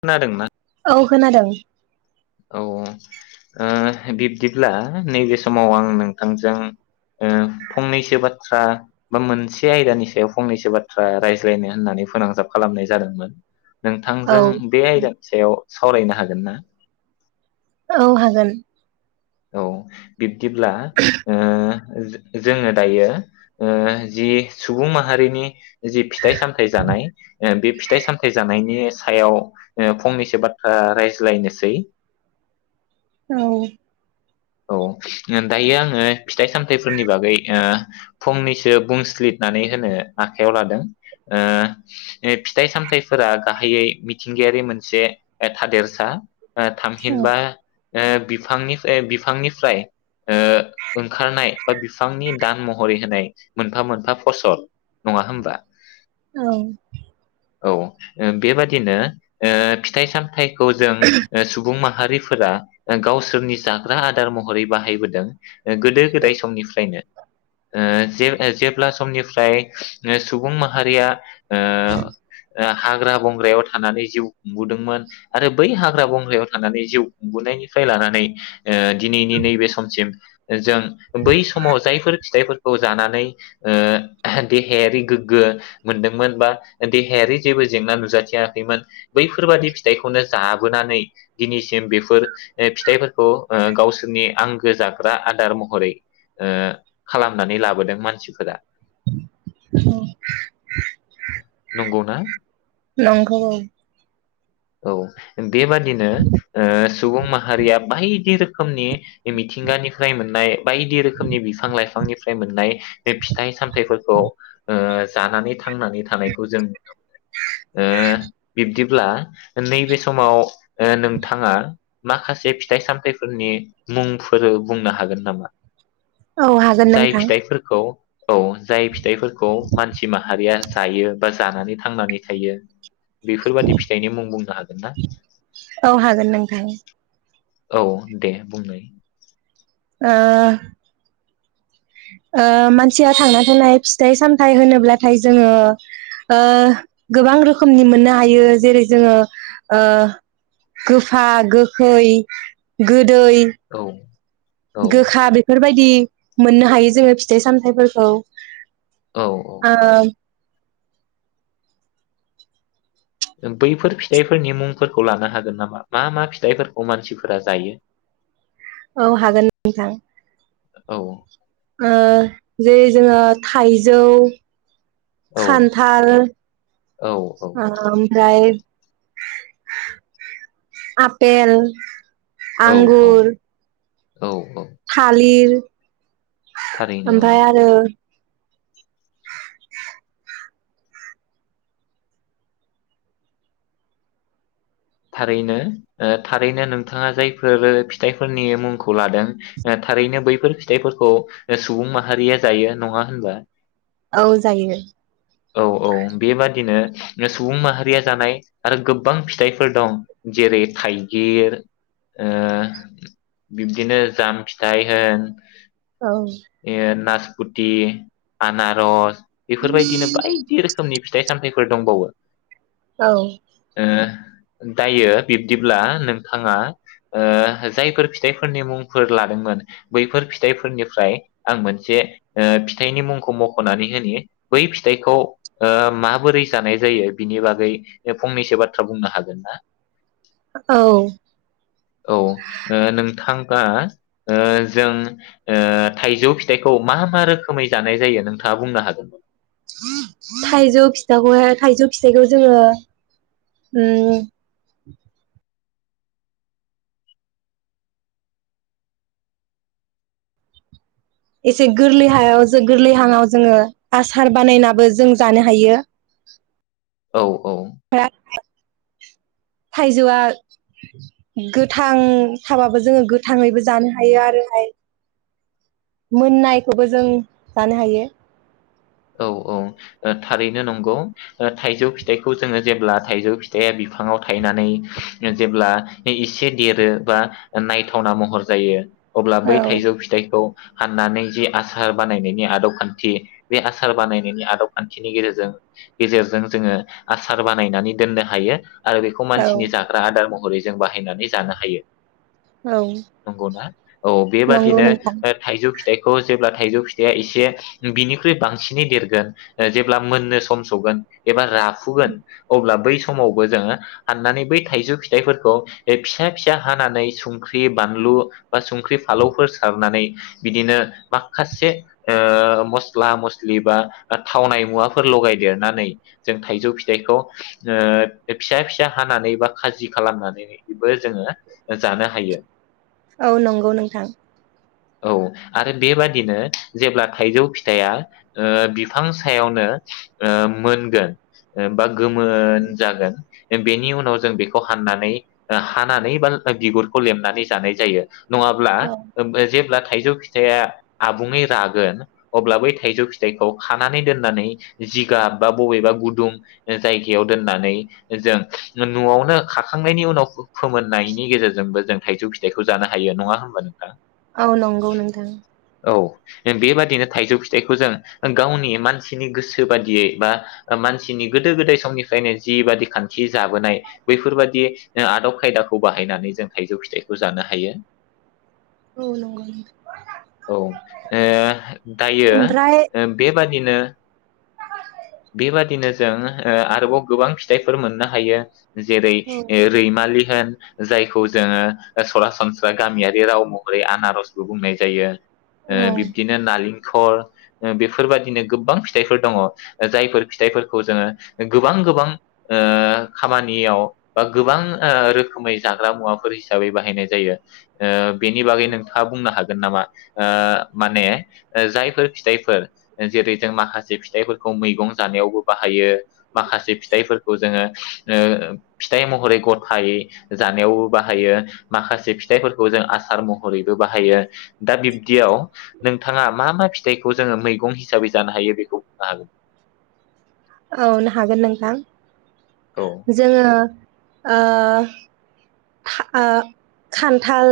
खोनादोंना? औ खोनादों। औ ओ बिब्दिब्ला नैबे समाव आं नोंथांजों फंनैसो बाथ्रा बा मोनसे आयदानि सायाव फंनैसो बाथ्रा रायज्लायनो होननानै फोनांजाब खालामनाय जादोंमोन? औ नोंथांजों बे आयदानि सायाव सावरायनो हागोन ना? औ हागोन। औ बि दिब्ला ओ जोङो दायो जि सुबुं माहारिनि जि फिथाइ सामथाय जानाय बे फिथाइ सामथाय जानायनि सायाव फंनैसो बाथ्रा रायज्लायनोसै। औ औ दायो आङो फिथाइ सामथायाइफोरनि बागै ओ फंनैसो बुंसलिदनानै होनो आखायाव लादों ओ फिथाइ सामथायाइफोरा गाहायै मिथिंगायारि मोनसे थादेरसा। औ थामहिनबा ओ बिफांनिफ्राय बिफांनिफ्राय ओ ओंखारनाय बा बिफांनि दान महरै होनाय मोनफा मोनफा फसल नङा होमबा? औ औ बेबादिनो फिथाइ साम जायखौ जों सुबुं माहा माहारिफोरा गावसोरनि जा हाग्रा आदार महरै बाहायबोदों। गोदो गोदाय समनिफ्रायनो ओ जे जेब्ला समनिफ्राय सुबुं माहारिया ओ हाग्रा बंग्रायाव थानानै जिउ खुंबोदोंमोन आरो बै हाग्रा बंग्रायाव थानानै जिउ खुंबोननायनिफ्राय लानानै दिनैनि नैबे समसिम जों बै समाव जायफोर फिथाइफोरखौ जानानै देहायारि गोग्गो मोनदोंमोन बा देहायारि जेबो जेंना नुजाथियाखैमोन बैफोरबादि फिथाइखौनो जाबोनानै दिनैसिम बेफोर फिथाइफोरखौ गावसोरनि आंगो जाग्रा आदार महरै खालामनानै लाबोदों मानसिफोरा। नंगौना नंगौ। औ बेबादिनो सुबुं माहारिया बायदि रोखोमनि मिथिंगानिफ्राय मोननाय बायदि रोखोमनि बिफां लाइफांनिफ्राय मोननाय बे फिथाइ सामथफोरखौ जानानै थांनानै थानायखौ जों नुनो मोनो ओ बिब्दिब्ला नैबे समाव नोंथाङा माखासे फिथाइ सामथाइफोरनि मुंफोर बुंनो हागोन नामा? औ हागोन जाय नोंथां फिथाइफोरखौ औ जाय फिथाइफोरखौ मानसि माहारिया जायो बा जानानै थांनानै थायो बेफोरबादि फिथाइनि मुं बुं औ हागोन नोंथां औ दे बुंलाय मानसिया थांना थानाय फिथाइ सामथायाइ होनोब्लाथाय जोङो गोबां रोखोमनि मोननो हायो जेरै जोङो गोफा गोगखै गो दैै औ औ गोखा बेफोरबायदि मोननो हायो जोङो फिथाइ सामथफोरखौ ओ औ औ बैफोर फिथाइफोरनि मुंफोरखौ लानो हागोन नामा मा मा फिथाइफोरखौ मानसिफोरा जायो? औ हागोन नोंथां। औ जे जोङो थाइजौ औ खान्थाल औ औ ओमफ्राय आपेल औ औ आंगुर औ औ थालिर। थारैनो औ ओमफाय आरो थारैनो ओ थारैनो नोंथाङा जायफोर फिथाइफोरनि मुंखौ लादों ओ थारैनो बैफोर फिथाइफोरखौ सुबुं माहारिया जायो नङा होनबा? औ जायो। औ औ बेबादिनो सुबुं माहारिया जानाय आरो गोबां फिथाइ फोर दं जेरै थाइगिर ओ बिब्दिनो जाम फिथाइ होन औ ए नास फुथि आनारस बेफोरबायदिनो बायदि रोखोमनि फिथाइ सामथायाइ फोर दंबावो। औ। ओ दायो बिब्दिब्ला नोंथाङा ओ जायफोर फिथाइफोरनि मुंफोर लादोंमोन बैफोर फिथाइफोरनिफ्राय आं मोनसे ओ फिथाइनि मुंखौ मख'नानै होननि बै फिथाइखौ ओ माबोरै जानाय जायो बिनि बागै फंनैसो बाथ्रा बुंनो हागोन। [unintelligible] औ औ ओ नोंथां बा ओ जों ओ थाइजौ फिथाइखौ मा मा रोखोमै जानाय जायो नोंथाङा बुंनो हागोन। थाइजौ फिथाखौहाय थाइजौ फिथाइखौ जोङो उम एसे गोरलै हायाव जो गोरलैहांआव जोङो आसार बानायनाबो जों जानो हायो। औ। औ [unintelligible] थाइजौआ गोथां थाबाबो जोङो गोथाङैबो जानो हायो आरोहाय मोननायखौबो जों जानो हायो। औ औ ओ थारैनो नंगौ ओ थाइजौ फिथाइखौ जोङो जेब्ला थाइजौ फिथाइया बिफाङाव थायनानै जेब्ला एसे देरो बा नायथावना महर जायो अब्ला बै औ थाइजौ फिथाइखौ हाननानै जि आसार बानायनायनि आदब खान्थि बे आसार बानायनायनि आदब खान्थिनि गेजेरजों गेजेरजों जोङो आसार बानायनानै दोननो हायो। आरो बेखौ औ मानसिनि जाग्रा आदार महरै जों बाहायनानै जानो हायो। औ नंगौना औ नंगौ बेबादिनो नोंथां ओ थाइजौ फिथाइखौ जेब्ला थाइजौ फिथाइआ एसे बिनि बांसिनै देरगोन जेब्ला मोननो सम सौगोन एबा रा फुगोन अब्ला बै समावबो जोङो हाननानै बै थाइजौ फिथाइफोरखौ फिसा फिसा हानानै संख्रि बानलु बा संख्रि फालौफोर सारनानै बिदिनो माखासे ओ मस स्ला मस्लि बा थावनाय मुवाफोर लगायदेरनानै जों थाइजौ फिथाइखौ ओ फिसा फिसा हानानै बा खाजि खालामनानैबो जोङो जानो हायो। औ नंगौ नोंथां। औ आरो बेबादिनो जेब्ला थाइजौ फिस फिथाइआ ओ बिफां सायावनो ओ मोनगोन बा गोमोन जागोन। बेनि उनाव जों बेखौ हाननानै हानानै बा बिगुरखौ लेमनानै जानाय जायो। नङाब्ला औ ओम जेब्ला थाइजौ फिथाइया आबुङै रागोन अब्ला बै थाइजौ फिथाइखौ खानानै दोननानै जिगाब बा बबेबा गुदुं जायगायाव दोननानै जों न'आवनो खाखांनायनि उनाव फो फोमोननायनि गेजेरजोंबो जों थाइजौ फिथाइखौ जानो हायो नङा होनबा नोंथां? औ नंगौ नोंथां। औ बेबाददिनो थाइजौ फिथाइखौ जों गावनि मानसिनि गोसो बादियै बा मानसिनि गोदो गोदाय समनिफ्रायनो जिबादि खान्थि जाबोनाय बैफोरबादि आदब खायदाखौ बाहायनानै जों थाइजौ फिथाइखौ जानो हायो। औ नंगौ नोंथां औ ओ दायो ओमफ्राय बे बेबादिनो जों आरोबाव गोबां फिथाइफोर मोननो हायो। जेरै रैमालि। होन जायखौ जोङो सरासनस्रा गामियारि राव महरै आनारसबो बुंनाय जायो। औ बिब्दिनो नालिं दैखर बेफोरबाददिनो गोबां फिथाइफोर दङ जायफोर फिथाइफोरखौ जोङो गोबां गोबां खामानियाव बा गोबां रोखोमै जाग्रा मुवाफोर हिसाबै बाहायनाय जायो। बेनि बागै नोंथाङा बुंनो हागोन नामा ओ माने जायफोर फिथाइफोर जेरै जों माखासे फिथाइफोरखौ मैगं जानायावबो बाहायो माखासे फिथाइफोरखौ जोङो फिथाइ महरै गथायै जानायावबो बाहायो माखासे फिथाइफोरखौ जों आसार महरैबो बाहायो दा बिब्दियाव नोंथां नोंथाङा मा मा फिथाइखौ जोङो मैगं हिसाबै जानो हायो बेखौ बुंनो हागोन? औ हागोन नोंथां। औ जोङो ओ ओ खान्थाल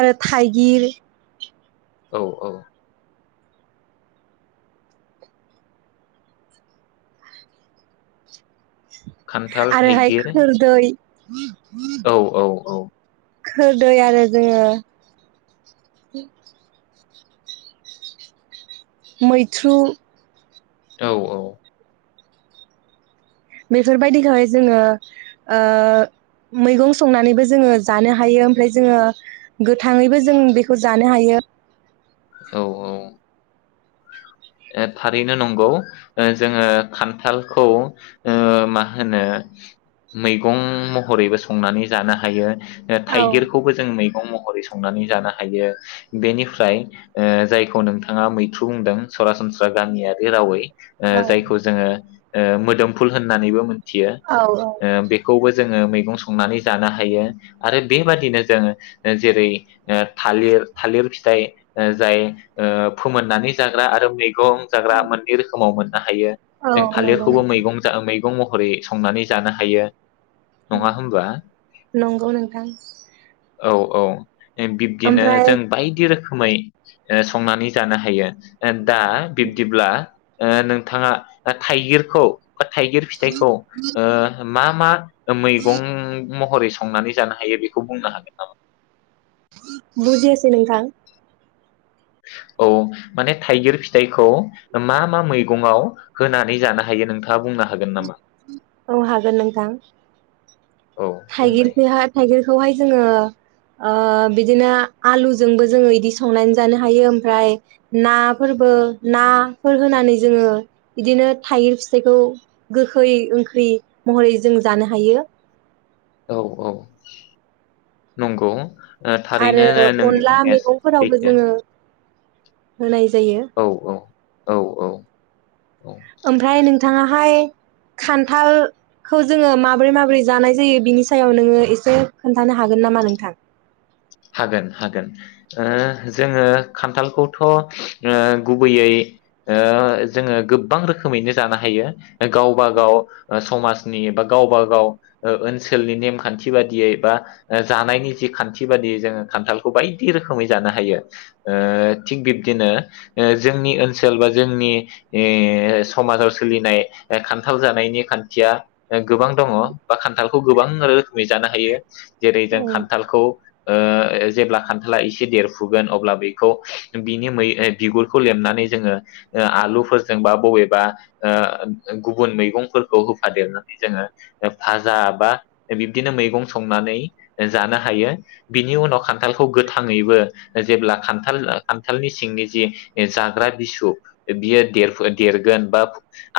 आरो थाइगिर। औ औ। खान्थाल आरोहाय थाइगिर खोरदै। [inaudible] औ औ औ। खोरदै आरो जोङो [inaudible] मैथ्रु। औ औ। बेफोरबायदिखौहाय जोङो मैगं संनानैबो जोङो जानो हायो ओमफ्राय जोङो गोथाङैबो जों बेखौ जानो हायो। औ औ। थारैनो नंगौ जोङो खान्थालखौ मा होनो मैगं महरैबो संनानै जानो हायो। औ थाइगिरखौबो जों न' महरै संनानै जानो हायो बेनिफ्राय जायखौ नोंथाङा मैथ्रु बुंदों। सरासनस्रा गामियारि रावै औ जायखौ जोङो। मोदोमफुल होननानैबो मोन मिथियो औ बे खौबो जोङो मैगं संनानै जानो हायो आरो बेबादिनो जोंङ जेरै थालिर थालिर फिथाइ जाय फोमोननानै ज फोमोना आरो मैगं जाग्रा मोननै रोखोमाव मोननो हायो। औ जों नंगौ थालिरखौबो नोंथां मैगं जा मो मैगं महरै संनानै जानो हायो। नङा होमबा? नंगौ नोंथां औ औ बे-बिब्दिनो ओमफ्राय जों बायदि रोखोमै ओ संनानै जानो हायो। [inaudible] दा बिब्दिब्ला ओ नोंथाङा थाइगिरखौ थाइगिर फिथाइखौ ओ मा मा मैगं महरै संनानै जानो हायो बेखौ बुंनो हागोन नामा? बुजियासै नोंथां औ माने थाइगिर फिथाइखौ मा मा मैगंआव होनानै जानो हायो नोंथाङा बुंनो हागोन नामा? औ हागोन नोंथां औ बुंनाय थाइगिरखोहाय थाइगिरखौहाय जोङो ओ बिदिनो आलुजोंबो जोङो इदि संनानै जानो हायो ओमफ्राय नाफोरबो नाफोर होनानै जोङो बिदिनो थाइगिर फिथाइखौ गोखै ओंख्रि महरै जों जानो हायो औ औ नंगौ थारैनो आरो नोंनि अनला बुंनाया मैगंफोरावबो सैथो जोङो होनाय जा औ औ औ औ औ ओमफ्राय नोंथाङाहाय खान्थालखौ जोङो माबोरै माबोरै जानाय जायो बिनि सायाव नोङो एसे खोन्थानो हागोन नामा नोंथां? हागोन हागोन ओ जोङो खान्थालखौथ' ओ गुबैयै ओ जोङो गोब्बां रोखोमैनो जानो हायो गावबा गाव समाजनि बा गावबा गाव ओ ओनसोलनि नेमखान्थि बादियै बा जानायनि जि खान्थि बादियै जोङो खान्थालखौ बायदि रोखोमै जानो हायो ओ थिग बिब्दिनो ओ जोंनि ओनसोल बो ओ जोंनि समाजाव सोलिनाय खान्थाल जानायनि खान्थिया गोबां दङ बा खान्थालखौ गोबां रोखोमै जानो हायो जेरै औ जों खान्थालखौ ओ जेब्ला खान्थाला एसे देरफुगोन अब्ला बेखौ बिनि मै ओ बिगुरखौ लेमनानै जोङो आलुफोरजों बा बबेबा ओ गुबुन मैगंफोरखौ होफादेरनानै जोङो फाजा बा बिब्दिनो मैगं संनानै जानो हायो बिनि उनाव खान्थालखौ गोथाङैबो जेब्ला खान्थाल ओ खान्थालनि सिंनि जि जाग्रा बिसु बियो देर देरगोन बा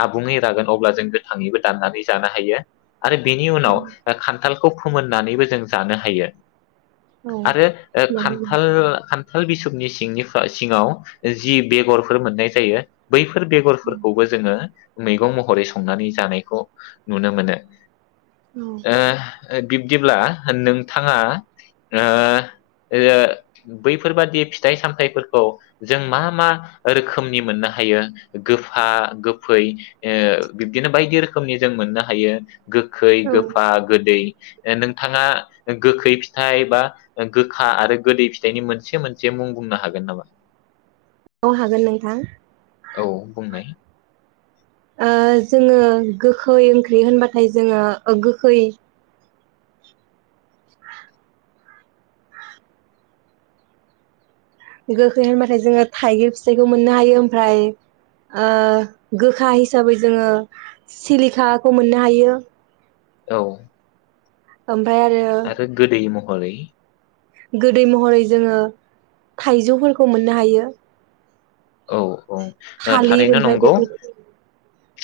आबुङै रागोन अब्ला जों गोथाङैबो दाननानै जानो हायो आरो बिनि औ उनाव खान्थाल खौ फोमोननानैबो जों जानो हायो औ आरो नंगौ। खान्थाल खान्थाल बिसबनि सिंगनि सिङाव जि बेगरफोर मोननाय जायो बैफोर बेगरफोरखौबो जोङो मैगं महरै संनानै जानायखौ नुनो मोनो। औ ओ ओ बिब्दिब्ला नोंथाङा ओ बैफोरबादि फिथाइ सामथाइफोरखौ जों मा मा रोखोमनि मोननो हायो गोफा गोफै ओ बिब्दिनो बायदि रोखोमनि जों मोननो हायो गोखै औ गोफा गोदै नोंथाङा गोखै फि थाइ बा ओ गोखा आरो गोदै फिथाइनि मोनसे मोनसे मुं बुंनो हागोन नामा? औ हागोन नोंथां। औ बुंनाय। ओ जोङो गोखै ओंख्रि होनबाथाय जोङो गोखै गोखै होनबाथाय जोङो थाइगिर फिथाइखौ मोननो हायो ओमफ्राय ओ गोखा हिसाबै जोङो सिलिखाखौ मोननो हायो। औ। ओम आरो गोदै हरै गोदै महरै जोङो थाइजौफोरखौ मोननो हायो। औ। औ थालिर थारैनो ओमफ्राय नंगौ बेफोर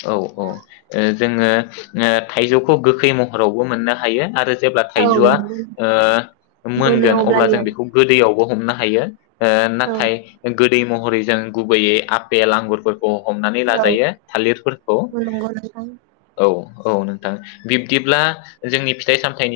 औ औ ओ जोङो ओ थाइजौखौ गोखै महरावबो मोननो हायो आरो जेब्ला औ थाइजौआ नंगौ ओ मोनो मोनगोन अब्ला जों अब्लानिया बेखौ गोदैयाव [unintelligible] हमनो हायो। ओ औ नाथाय गोद दै महरै जों गुबैयै आपेल आंगुरफोर खौ हमनानै लाजायो औ थालिरफोरखौ नंगौ नोंथां औ। औ नोंथां बिब्दिब्ला जोंनि फिथाइ सामथायनि